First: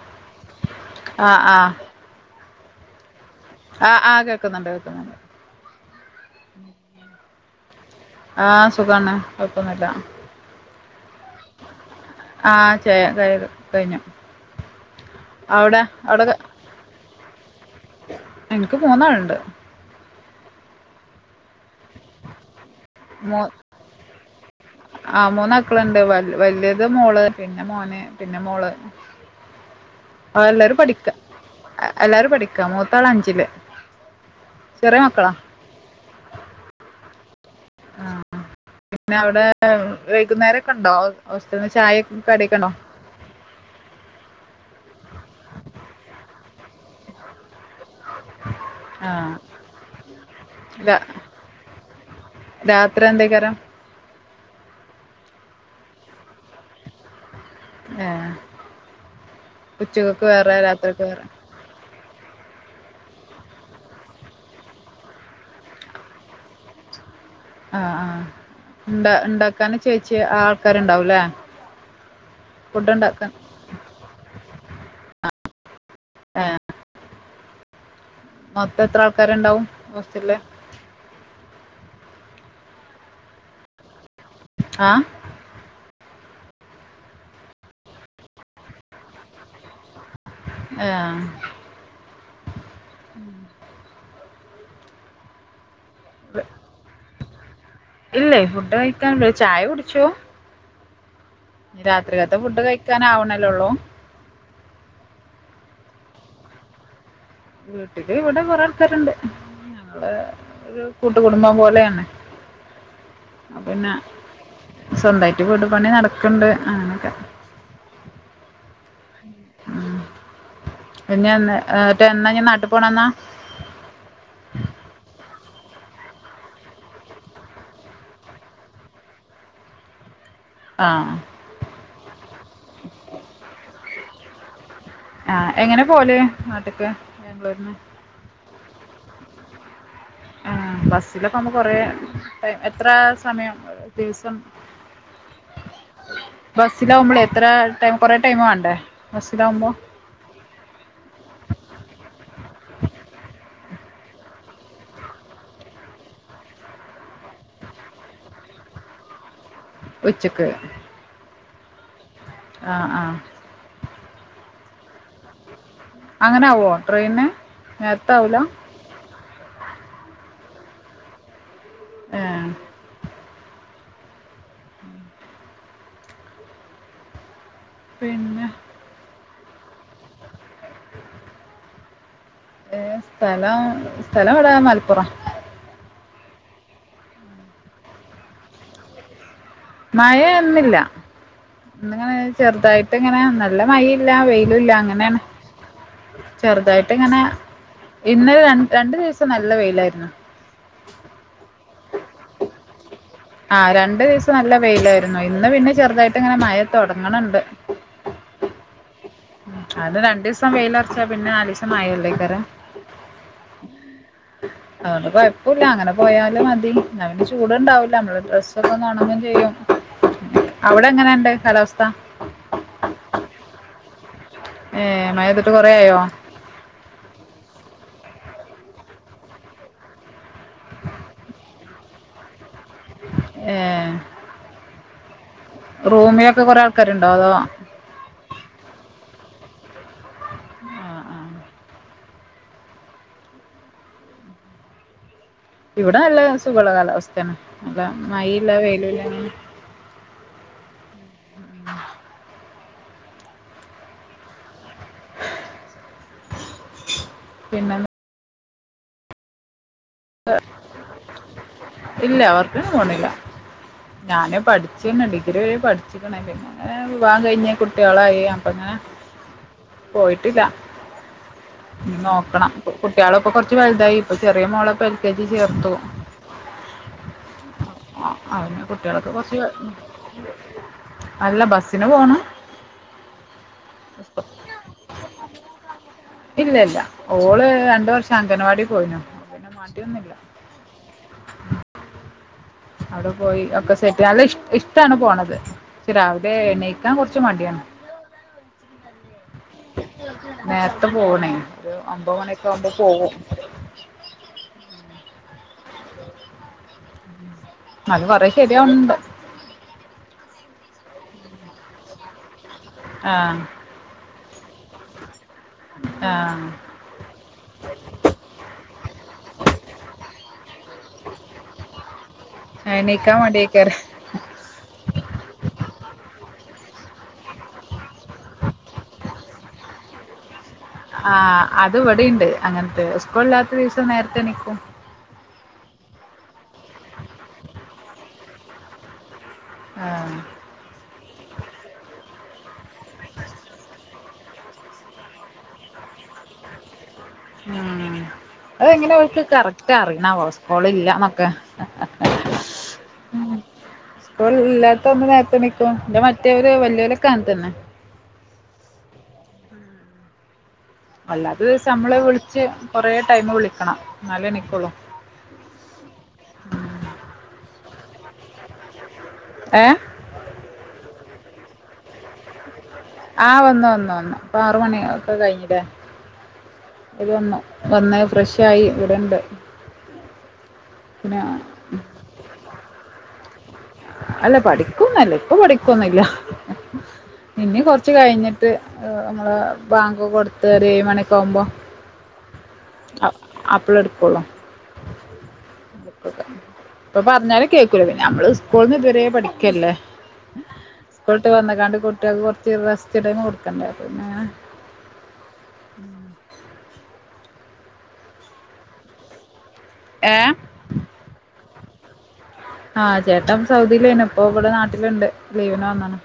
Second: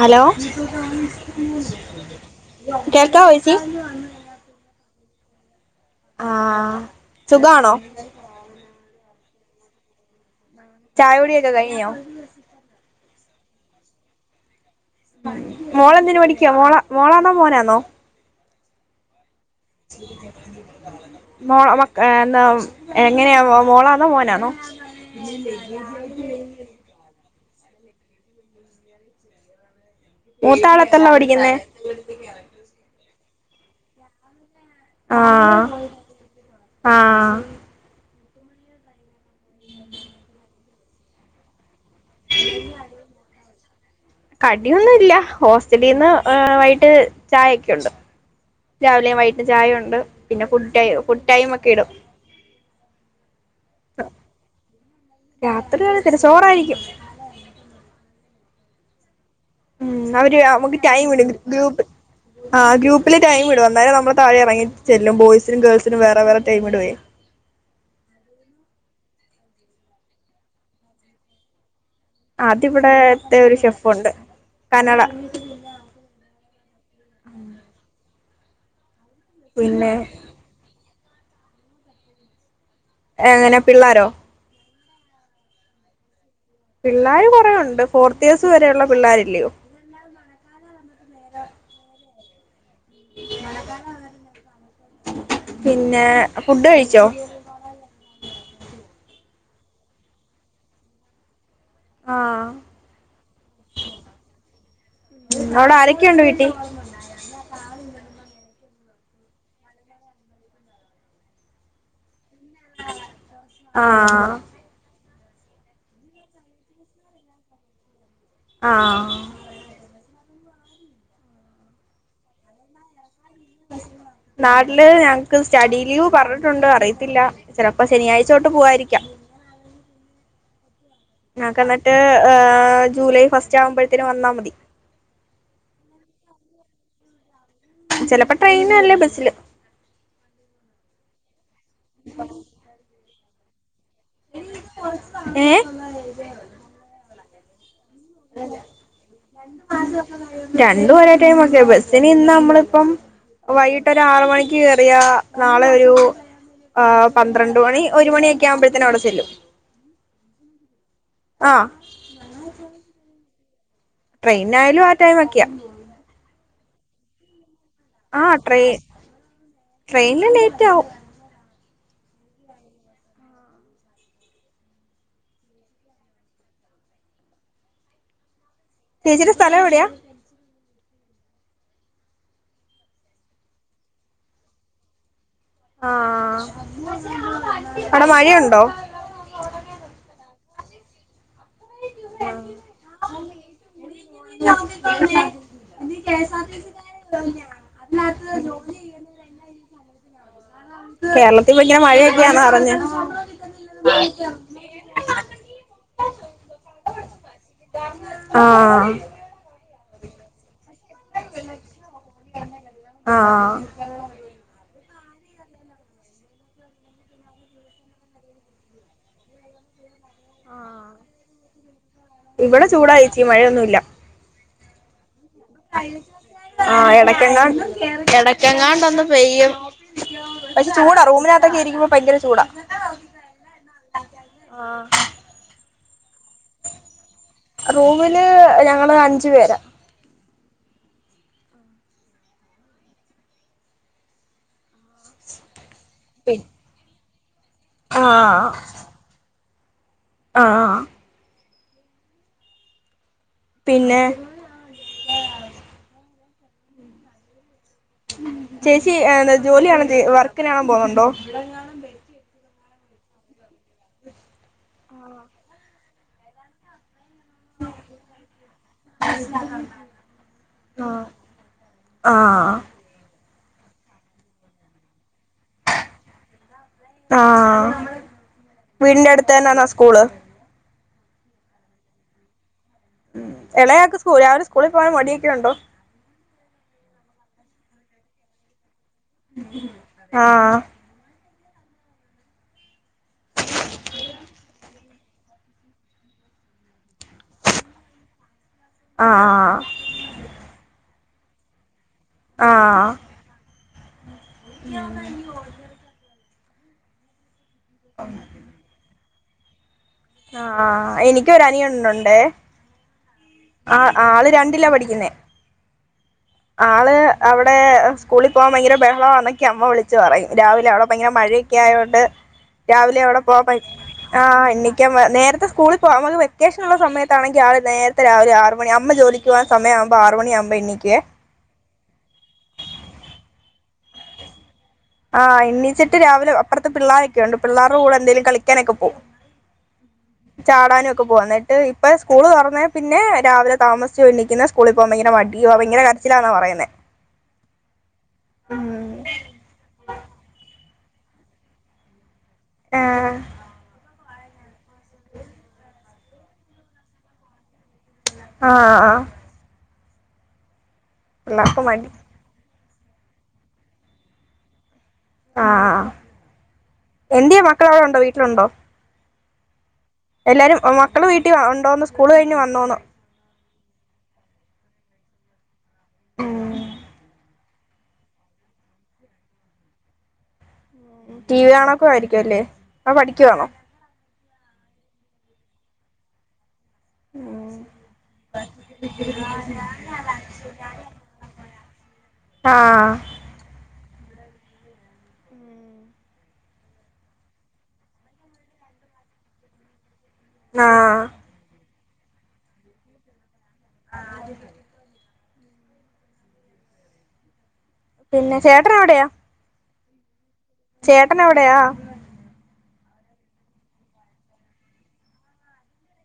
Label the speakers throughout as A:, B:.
A: Hello
B: ആഹ്
A: കേക്കായി
B: ആ് ആ കേൾക്കുന്നുണ്ട് കേൾക്കുന്നുണ്ട്
A: ആഹ സുഖാണോ
B: ആഹ സുഖാണോ കുഴപ്പൊന്നുമില്ല.
A: ചായ കുടി ഒക്കെ കഴിഞ്ഞാ
B: ചെ കഴ് കഴിഞ്ഞു അവിടെ
A: മോളെന്തിന്
B: അവിടെ
A: പഠിക്ക മോള മോളാന്നോ മോനാന്നോ
B: എനിക്ക് മൂന്നാളുണ്ട്
A: ന [unintelligible] എന്നാ എങ്ങനെയാ മോള മോനണോ
B: ആ മൂന്നക്കളുണ്ട് വല്യത് മോള് പിന്നെ മോന് പിന്നെ മോള് എല്ലാരും
A: മൂത്താളെത്രയിലാ
B: പഠിക്ക
A: പഠിക്കുന്നേ
B: എല്ലാരും പഠിക്കാം മോ ത്തളാഞ്ചില് ചെറിയ
A: ആ
B: മക്കളാ
A: ആ
B: പിന്നെ അവിടെ വൈകുന്നേരം ഒക്കെ ഉണ്ടോ അവസ്ഥ ചായ കടിക്കണോ
A: കടിയൊന്നുല്ല ഹോസ്റ്റലിൽന്ന് അ വയിട്ട് ചായ ക്കൊണ്ട് രാവിലെയും
B: ആഹ്
A: വൈകിട്ടും ചായുണ്ട് പിന്നെ ഫുഡ് ടൈ
B: രാ
A: ഫുഡ് ടൈമൊക്കെ ഇടും
B: രാത്രി എന്തേക്കാരം
A: അ രാത്രിൽത്തെതു ച്ചോറായിരിക്കും
B: അ
A: ഉം അവര് നമുക്ക് ടൈം ഉണ്ട് ഗ്രൂപ്പ് ആ ഗ്രൂപ്പില് ടൈം ഇടും അന്നാരം നമ്മള് താഴെ ഇറങ്ങി ചെല്ലും ബോയ്സിനും ഗേൾസിനും വേറെ വേറെ ടൈം ഇടുവേ
B: ആ ആ എന്താ ഉണ്ടാക്കനും ചേച്ചിയ ആ ആൾക്കാരുണ്ടാവല്ലേ
A: അതിവിടത്തെ ഒരു ഷെഫുണ്ട് കനഡ
B: ആ അതെത്ര ആൾക്കാരണ്ടാവും
A: പിന്നെ
B: ഹോസ്റ്റലില്
A: എങ്ങനെ പിള്ളോരോ
B: ആഹ്
A: പിള്ളാര് കൊറേ ഒണ്ട് ഫോർത്തിയേഴ്സ് വരെയുള്ള പിള്ളാരില്ലയോ
B: ആ
A: മണക്കണ [unintelligible] പിന്നെ ഫുഡ് കഴിച്ചോ
B: ഇല്ലേ ഫുഡ് കഴിക്കാൻ വേ ചായ കുടിച്ചു നി രാത്രിക്കത്തെ
A: ആഹ്
B: ഫുഡ് കഴിക്കാനാവണല്ലേ ഒള്ളൂ
A: അവടെ ആരൊക്കെയൊണ്ട് വീട്ടി
B: വീട്ടില് ഇവിടെ കൊറെ ആൾക്കാരുണ്ട് ഞങ്ങള് ഒരു കൂട്ട് കുടുംബം പോലെയാണ് അപ്പൊ പിന്നെ
A: ആഹ്
B: സ്വന്തായിട്ട് വീട് പണി നടക്കണ്ട് ആഹ് ഓക്കേ
A: ആഹ്
B: ഉം പിന്നെ എന്നാ ട്ട് എന്നാ നാട്ട് പോണ എന്നാ?
A: നാട്ടില് ഞ സ്റ്റഡി ലീവ് പറഞ്ഞിട്ടുണ്ട് അറിയത്തില്ല. ചെലപ്പോ ശനിയാഴ്ചോട്ട് പോവാരിക്കാം.
B: ആ
A: ഞങ്ങക്ക് എന്നിട്ട് ജൂലൈ ഫസ്റ്റ് ആവുമ്പോഴത്തേന് വന്നാ മതി.
B: ആ എങ്ങനെ പോല് നാട്ട്ക്ക്? ബാംഗ്ലൂരിന്ന്
A: ചെലപ്പോ ട്രെയിന്ന് അല്ലേ ബ സ്സ്ല്.
B: ആ ബസ്സ്ല വുമ്പോ കൊറേ എത്ര സമയം ദിവസം
A: ഏ
B: ബസിലാവ്മ്പളെ ത്ര
A: രണ്ടും ഒരേ ടൈമ് ഒക്കെയാ ബസിന് ഇന്ന് നമ്മള് ഇപ്പം വൈകിട്ട് ഒരു ആറ് മണിക്ക് കേറിയാ നാളെ ഒരു പന്ത്രണ്ട് മണി ഒരു മണിയൊക്കെ ആവുമ്പോഴത്തേന് അവിടെ ചെല്ലും.
B: ഉച്ചക്ക്
A: ആ
B: ആഹ ആഹ
A: ട്രെയിനായാലും ആ ടൈം ഒക്കെയാ
B: അങ്ങനെ ആവോ ട്രെയിന് നേരത്തെ ആവൂല
A: ആഹ് ട്ര ട്രെയിന് അലെ ആവും
B: ആഹ് പിന്നെ
A: ചേച്ചിടെ സ്ഥലം എവിടെയാ
B: ഏഹ് സ്ഥലം സ്ഥലം എവിടാ മലപ്പുറം
A: ആ അവിടെ മഴയുണ്ടോ?
B: മഴ ഇന്നില്ല ങ്ങനെ ചെറുതായിട്ട് ഇങ്ങനെ നല്ല മഴ ഇല്ല വെയിലും ഇല്ല അങ്ങനെയാണ് ചെറുതായിട്ട് ഇങ്ങനെ ഇന്ന് രണ്ടു ദിവസം നല്ല വെയിലായിരുന്നു
A: കേരളത്തിൽ ഭയങ്കര മഴയൊക്കെയാന്ന പറഞ്ഞെ
B: ആഹ് രണ്ടു ദിവസം നല്ല വെയിലായിരുന്നു ഇന്ന് പിന്നെ ചെറുതായിട്ട് ഇങ്ങനെ മഴ തോടങ്ങണുണ്ട്
A: ആഹ്
B: അത് രണ്ടു ദിവസം വെയിലുറച്ചാൽ പിന്നെ നാല് ദിവസം മഴ അല്ലെ [unintelligible]
A: ആഹ്
B: അതോണ്ട് കൊഴപ്പം ഇല്ല അങ്ങനെ പോയാലും മതി നമ്മക്ക് ചൂട് ഉണ്ടാവില്ല നമ്മടെ ഡ്രസ്സ് ഒക്കെ ഒന്ന് ഉണങ്ങുകേം ചെയ്യും അവിടെ എങ്ങനെയുണ്ട് കാലാ താ
A: ഇവിടെ ചൂടാ ചേച്ചി മഴയൊന്നുമില്ല
B: ഏഹ് മഴ പെ
A: ആ എടക്കെങ്ങാട് എടക്കങ്ങാണ്ട് ഒന്ന് പെയ്യും പക്ഷെ ചൂടാ റൂമിനകത്തൊക്കെ ഇരിക്കുമ്പോ ഭയങ്കര ചൂടാ
B: [unintelligible] ഏ റൂമിലൊക്കെ കുറെ ആൾക്കാരു
A: റൂമില് ഞങ്ങള് അഞ്ചു പേരാ
B: ആഹ് ഇവിടെ അല്ല
A: പി
B: സുഖള്ള കാലാവസ്ഥ തന്നെ ല്ല
A: ആ
B: മഴയില്ല വെയിലില്ല അങ്ങനെ
A: ആ ആ പിന്നെ
B: [inaudible] പിന്നെ
A: ചേച്ചി ജോലിയാണോ വർക്കിന പോന്നുണ്ടോ [inaudible]
B: ഇല്ല പോണില്ല ഞാന് പഠിച്ചീന് ഡിഗ്രി വരെ പഠി ചിക്കൻ നയ്ൻടീസ് പോവാൻ കഴിഞ് കുട്ടികളായി അപ്പങ്ങനെ പോയിട്ടില്ല
A: ആ
B: നോക്കണം കുട്ടികള ഇപ്പ കുറച്ച് വലുതായി ഇപ്പൊ ചെറിയ മോള് എ ൽ കെ ജി ചേർത്തു
A: ആ
B: [inaudible] അ അതിന് കുട്ടികളൊക്കെ
A: വീടിന്റെ അടുത്ത്
B: കൊറച്ചു
A: തന്നെയാണോ സ്കൂള്
B: അല്ല ബസിന്പോണം
A: ഇളയാക്ക് സ്കൂ രാവിലെ സ്കൂളിൽ പോകാൻ മടിയൊക്കെയുണ്ടോ.
B: ഒരു വർഷം അംഗൻവാടി പോയീഞ്ഞ
A: [unintelligible] ആ
B: അവിടെ പോയി ഒക്കെ സെറ്റ് അവിടെ ഇഷ് ഇഷ് ഇത്താണ് പോണത് ഇന്ന് രാവിലെ എണീക്കാൻ കുറച്ച് മടിയാണ് [inaudible]
A: ആ ആ
B: പോണേ ഒമ്പത് മണിയക്കെ ആവുമ്പോ പോവും
A: ഞങ്ങളിപ്പോ [unintelligible]
B: അത് കൊറേ ശരിയാവണണ്ട്
A: ആ എനിക്കൊരു അനിയൻ ഉണ്ട് ഉണ്ടെ
B: ആഹ്
A: ആ ആള് പഠിക്കുന്നെ
B: ആഹ്
A: ആള് അവിടെ സ്കൂളിൽ പോകാൻ ഭയങ്കര ബഹളവ എന്നൊക്കെ അമ്മ വിളിച്ചു പറയും രാവിലെ അവിടെ ഭയങ്കര മഴയൊക്കെ ആയോണ്ട് രാവിലെ
B: എണീക്കാൻ
A: അവിടെ പോവാൻ പ
B: മടിയേക്കാരം
A: ആ എണീ ക്കാൻ മ നേരത്തെ സ്കൂളിൽ പോവാൻ അവക്ക് വെക്കേഷനുള്ള സമയ ത്താണെങ്കിൽ ആള് നേരത്തെ രാവിലെ ആറ് മണി അമ്മ ജോലിക്ക് പോവാൻ സമയം ആവുമ്പോ ആറ് മണിയാവുമ്പോ എണീക്കുവേ.
B: ആഹ് ത്ത ദിവസം നേരത്തെ എണീക്കും.
A: ആഹ് ഇണീച്ചിട്ട് രാവിലെ അപ്പുറത്ത് പിള്ളാരൊക്കെയുണ്ട് പിള്ളാരുടെ കൂടെ എന്തേലും കളിക്കാനൊക്കെ പോവും.
B: ആഹ്
A: ക്കെ പോവും എന്നിട്ട് ഇപ്പ സ്കൂള് തുറന്നേ പിന്നെ രാവിലെ താമസിച്ചും എണീക്ക്ന്ന് സ്കൂളി പോവാൻ ഭയങ്കര മടിയുവ ഭയങ്കര കരച്ചിലാന്ന പറയ്ന്നേ.
B: ഉം അത് എങ്ങനെ ഓൽക്ക് കറക്റ്റ് അറിയണാവോ സ്കൂള് ഇല്ല ന്നൊക്കെ
A: ആഹ്
B: സ്കൂൾ ഇല്ലാത്ത അന്ന് നേരത്തെ എണീക്കും ഇൻ്റെ മറ്റോരും വല്യോലും ഒക്കെ അങ്ങനെ തന്നെ
A: ആ ആ
B: അല്ലാത്ത ദിവസം
A: മടി
B: നമ്മള് വിളിച്ച് കൊറേ ടൈമ് വിളിക്കണം ന്നാലെ എണീക്കോളൂ
A: ആ എന്ത്യേ മക്കൾ അവിടെ ഉണ്ടോ വീട്ടിലുണ്ടോ
B: ഏ
A: എല്ലാരും മക്കള് വീട്ടിൽ ഉണ്ടോന്ന് സ്കൂള് കഴിഞ്ഞ് വന്നോന്ന്
B: ആ വന്നു വന്നു വന്നു ഇപ്പൊ ആറു മണി ഒക്കെ കഴിഞ്ഞിലേ ഓല് വന്നു വന്ന് ഫ്രഷ് ആയി ഇവിടെണ്ട്
A: ഉം
B: പിന്നെ
A: ടി വി കാണുവൊക്കെ ആയിരിക്കും അല്ലേ അതോ പഠിക്കുവാണോ?
B: അല്ല പഠിക്കൊന്നല്ല ഇപ്പൊ പഠിക്കൊന്നുല്ല ഇനി കൊറച്ച് കഴിഞ്ഞിട്ട് ഏ നമ്മളെ ബാങ്ക് കൊടുത്ത് ഒരു ഏഴ് മണി ഒക്കെ ആവുമ്പോ
A: ആഹ്
B: അ അപ്പഴെടു ക്കുള്ളൂ ബുക്കൊക്കെ ഇപ്പൊ പറഞ്ഞാലും കേക്കൂല പിന്നെ ഞമ്മള് ഉസ് സ്കൂൾന്ന് ഇതുവരെ പഠിക്കല്ലേ?
A: ആഹ്
B: സ്കൂള് വിട്ട് വന്ന്ക്കാണ്ട് കു ട്ടിയേക്ക് കൊറച്ച് റെസ്റ്റ് ടൈമ് കൊടു ക്കണ്ടെ പിന്നെ ഉം
A: പിന്നെ ചേട്ടൻ എവിടെയാ?
B: ഏഹ്
A: ചേട്ടൻ എവിടെയാ?
B: ആഹ് ചേട്ടൻ സൗദിയിലേനു ഇപ്പൊ ഇവിടെ നാട്ടില്ണ്ട് ലീവിന് വന്നാണ്.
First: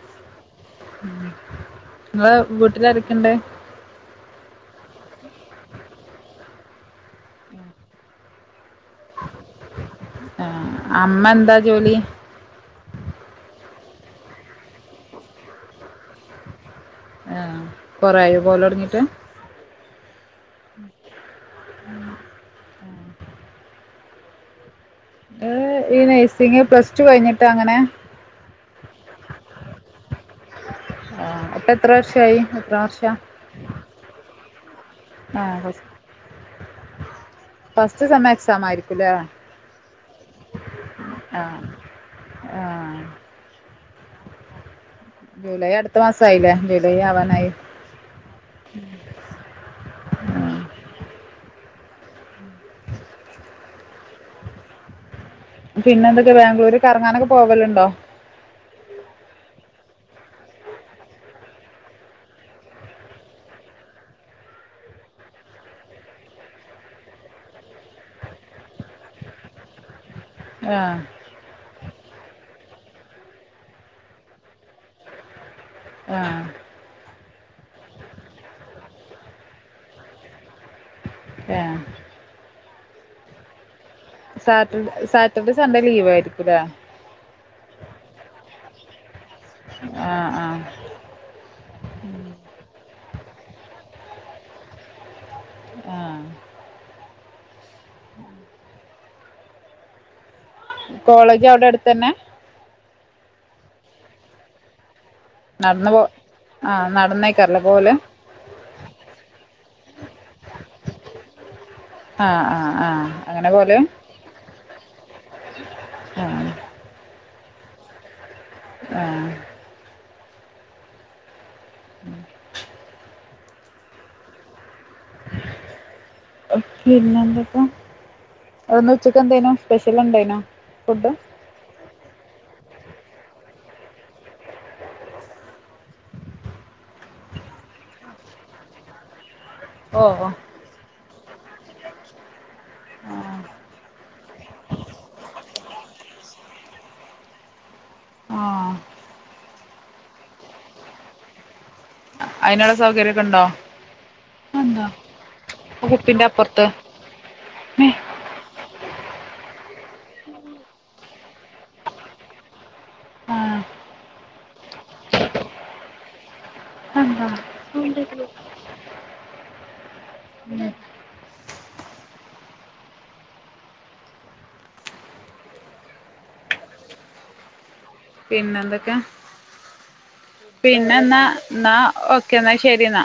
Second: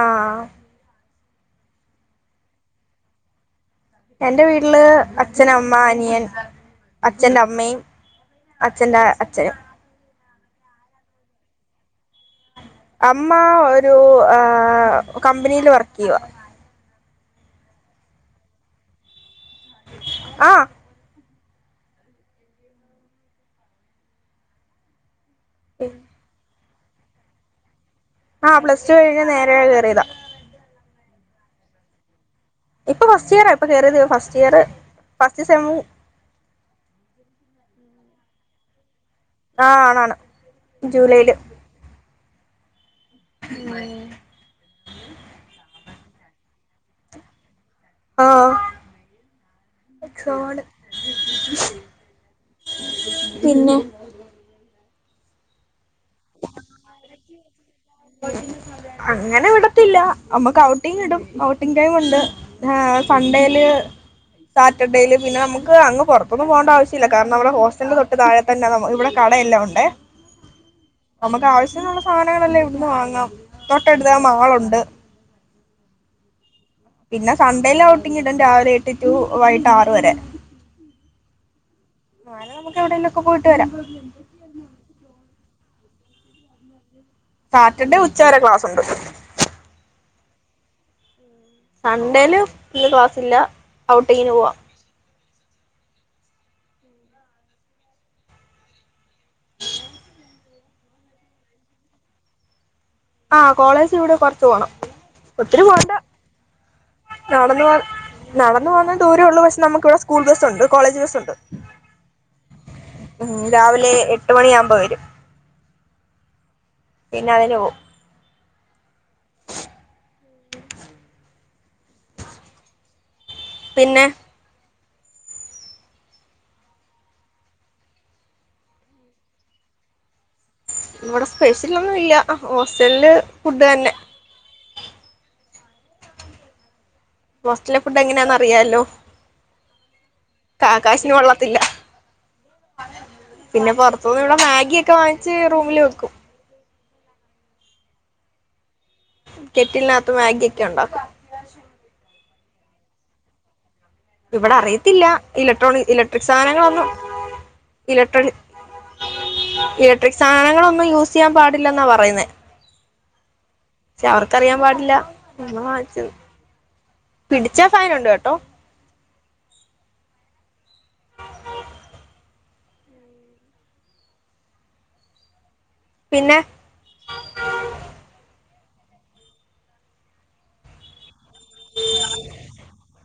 A: ആഹ് ആഹ്
B: ഉം ഇങ്ങളെ വീട്ടിലാരൊക്കെണ്ട്?
A: എൻ്റെ വീട്ടില് അച്ഛൻ അമ്മ അനിയൻ അച്ഛന്റെ അമ്മയും അച്ഛന്റെ അച്ഛനും.
B: ആ അമ്മ എന്താ ജോലി?
A: അമ്മ ഒരു ആ കമ്പനില് വർക്ക് ചെയ്യുവാ.
B: ആ കൊറായി പോവല് തൊടങ്ങീട്ട്?
A: ആഹ്
B: ഏ ഈ നഴ്സിംഗ് പ്ലസ് ടു കഴിഞ്ഞിട്ട് അങ്ങനെ
A: ആ പ്ലസ് ടു കഴിഞ്ഞ് നേരെ കേറിതാ.
B: അപ്പ എത്ര വർഷായി? എത്ര
A: ഇപ്പ
B: വർഷാ
A: ഫസ്റ്റ് ഇയറാ, ഇപ്പ കയറിയതെ ഫസ് റ്റിയറ് ഫസ്റ്റ്
B: ആഹ്
A: സെമ്മു
B: ഫസ്റ്റ് സെമ്മ് എക്സാമായിരി
A: ആ ആണ് ആണ് ജൂലൈയില്.
B: ആ
A: മ്
B: ജൂലൈ അടുത്ത മാസായില്ലേ, ജൂലൈ ആവാനായി.
A: ആ
B: ആഹ്
A: പിന്നെ
B: പിന്നെ എന്തൊക്കെ ബാംഗ്ലൂര് കറങ്ങാനൊക്കെ പോവലിണ്ടോ?
A: ത്തില്ല, നമ്മക്ക് ഔട്ടിംഗ് ഇടും, ഔട്ടിങ് ടൈം ഒണ്ട്, ഏ സൺണ്ടേയില് സാറ്റർഡേയില് പിന്നെ നമുക്ക് അങ്ങ് പൊറത്തൊന്നും പോകണ്ട ആവശ്യല്ല, കാരണം നമ്മടെ ഹോസ്റ്റലിന്റെ തൊട്ട് താഴെ തന്നെ നമ്മ ഇവിടെ കടയെല്ലാം ഉണ്ടേ.
B: ആ
A: നമുക്ക് ആവശ്യത്തിനുള്ള സാധനങ്ങളല്ലാം ഇവിടുന്ന് വാങ്ങാം തൊട്ടടുത്ത് ദാ മാളൊണ്ട്.
B: ആ
A: പിന്നെ സൺണ്ടേയില് ഔട്ടിങ്ങിടും രാവിലെ എട്ട് ടു വൈകിട്ട് ആറ് വരെ.
B: ഏഹ്
A: നാളെ നമുക്ക് എവിടേലും ഒക്കെ പോയിട്ട് വരാം.
B: Saturday Saturday Sunday leave ആയിരിക്കൂലേ.
A: സാറ്റർഡേ ഉച്ചവരെ ക്ലാസ്സുണ്ട്
B: ആ ആ
A: സൺണ്ടേയില് പിന്നെ ക്ലാസ്സില്ല. ഔട്ടിങ്ങിന് പോവാം
B: ആ കോളേജ് അവിടെ അടുത്തന്നെ.
A: ആ കോളേജ് ഇവിടെ കൊറച്ച് പോണം. ഒത്തിരി പോണ്ട.
B: നടന്ന് പോ ആഹ് നടന്നേക്കാറല്ലേ
A: നടന്ന് പോകാൻ
B: പോവല്
A: നടന്ന് പോവുന്ന ദൂരേ ഉള്ളു പക്ഷെ നമുക്ക് ഇവിടെ സ്കൂൾ ബസ്സുണ്ട് കോളേജ് ബസ്സുണ്ട്.
B: ആഹ് ആഹ് ആഹ്
A: ഉം
B: അങ്ങനെ പോവല്
A: രാവിലെ എട്ട് മണി ആവുമ്പോ വരും
B: ആ
A: പിന്നതിന് പോവും.
B: ആ ഉം
A: പിന്നെ
B: പിന്നെ എന്തൊക്ക ഇന്ന് ഉച്ചക്ക് എന്തേനു സ്പെഷ്യൽ ഉണ്ടേനോ?
A: ഇവിടെ സ്പെഷ്യലൊന്നു ഇല്ല ഹോസ് റ്റല്ല് ഫുഡ് തന്നെ ഹോസ്റ്റലെ ഫുഡ് എങ്ങനാന്ന് അറിയാലോ
B: ഓ ഓ
A: കാക്കാശിന് കൊള്ള ത്തില്ല പിന്നെ പൊറത്തൂന്ന് ഇവടെ മേഗി ഒക്കെ വാങ്ങിച്ച് റൂമില് വെക്കും
B: ആഹ്
A: കെറ്റിലിനാത്ത് മാഗി ഒക്കെ ഒണ്ടാക്കും.
B: ഐനിള്ള സൗകര്യക്കെണ്ടോ?
A: ഇവിടെ അറിയത്തില്ല ഇലക്ട്രോണിക്
B: കുപ്പിന്റെ
A: ഇലക്ട്രിക്
B: അപ്പുറത്ത്
A: സാധനങ്ങളൊന്നും
B: മേ
A: ഇലക്ട്രോണിക് ഇലക്ട്രിക് സാധനങ്ങളൊന്നും യൂസ് ചെയ്യാൻ പാടില്ലെന്നാ പറയുന്നേ
B: ആഹ്
A: പക്ഷെ അവർക്കറിയാൻ പാടില്ല ഞങ്ങള് വാങ്ങിച്ചത് പിടിച്ചാ ഫൈനുണ്ട് കേട്ടോ
B: [inaudible] മ്
A: പിന്നെ
B: പിന്നെ എന്തൊക്കെ പിന്നെന്നാ ന്നാ ഓക്കേ ന്നാ ശെരി ന്നാ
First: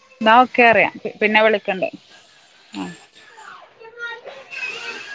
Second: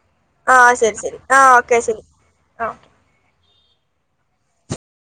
B: [inaudible]
A: ആ ശരി ശരി ആഹ് ഓക്കെ ശരി ആ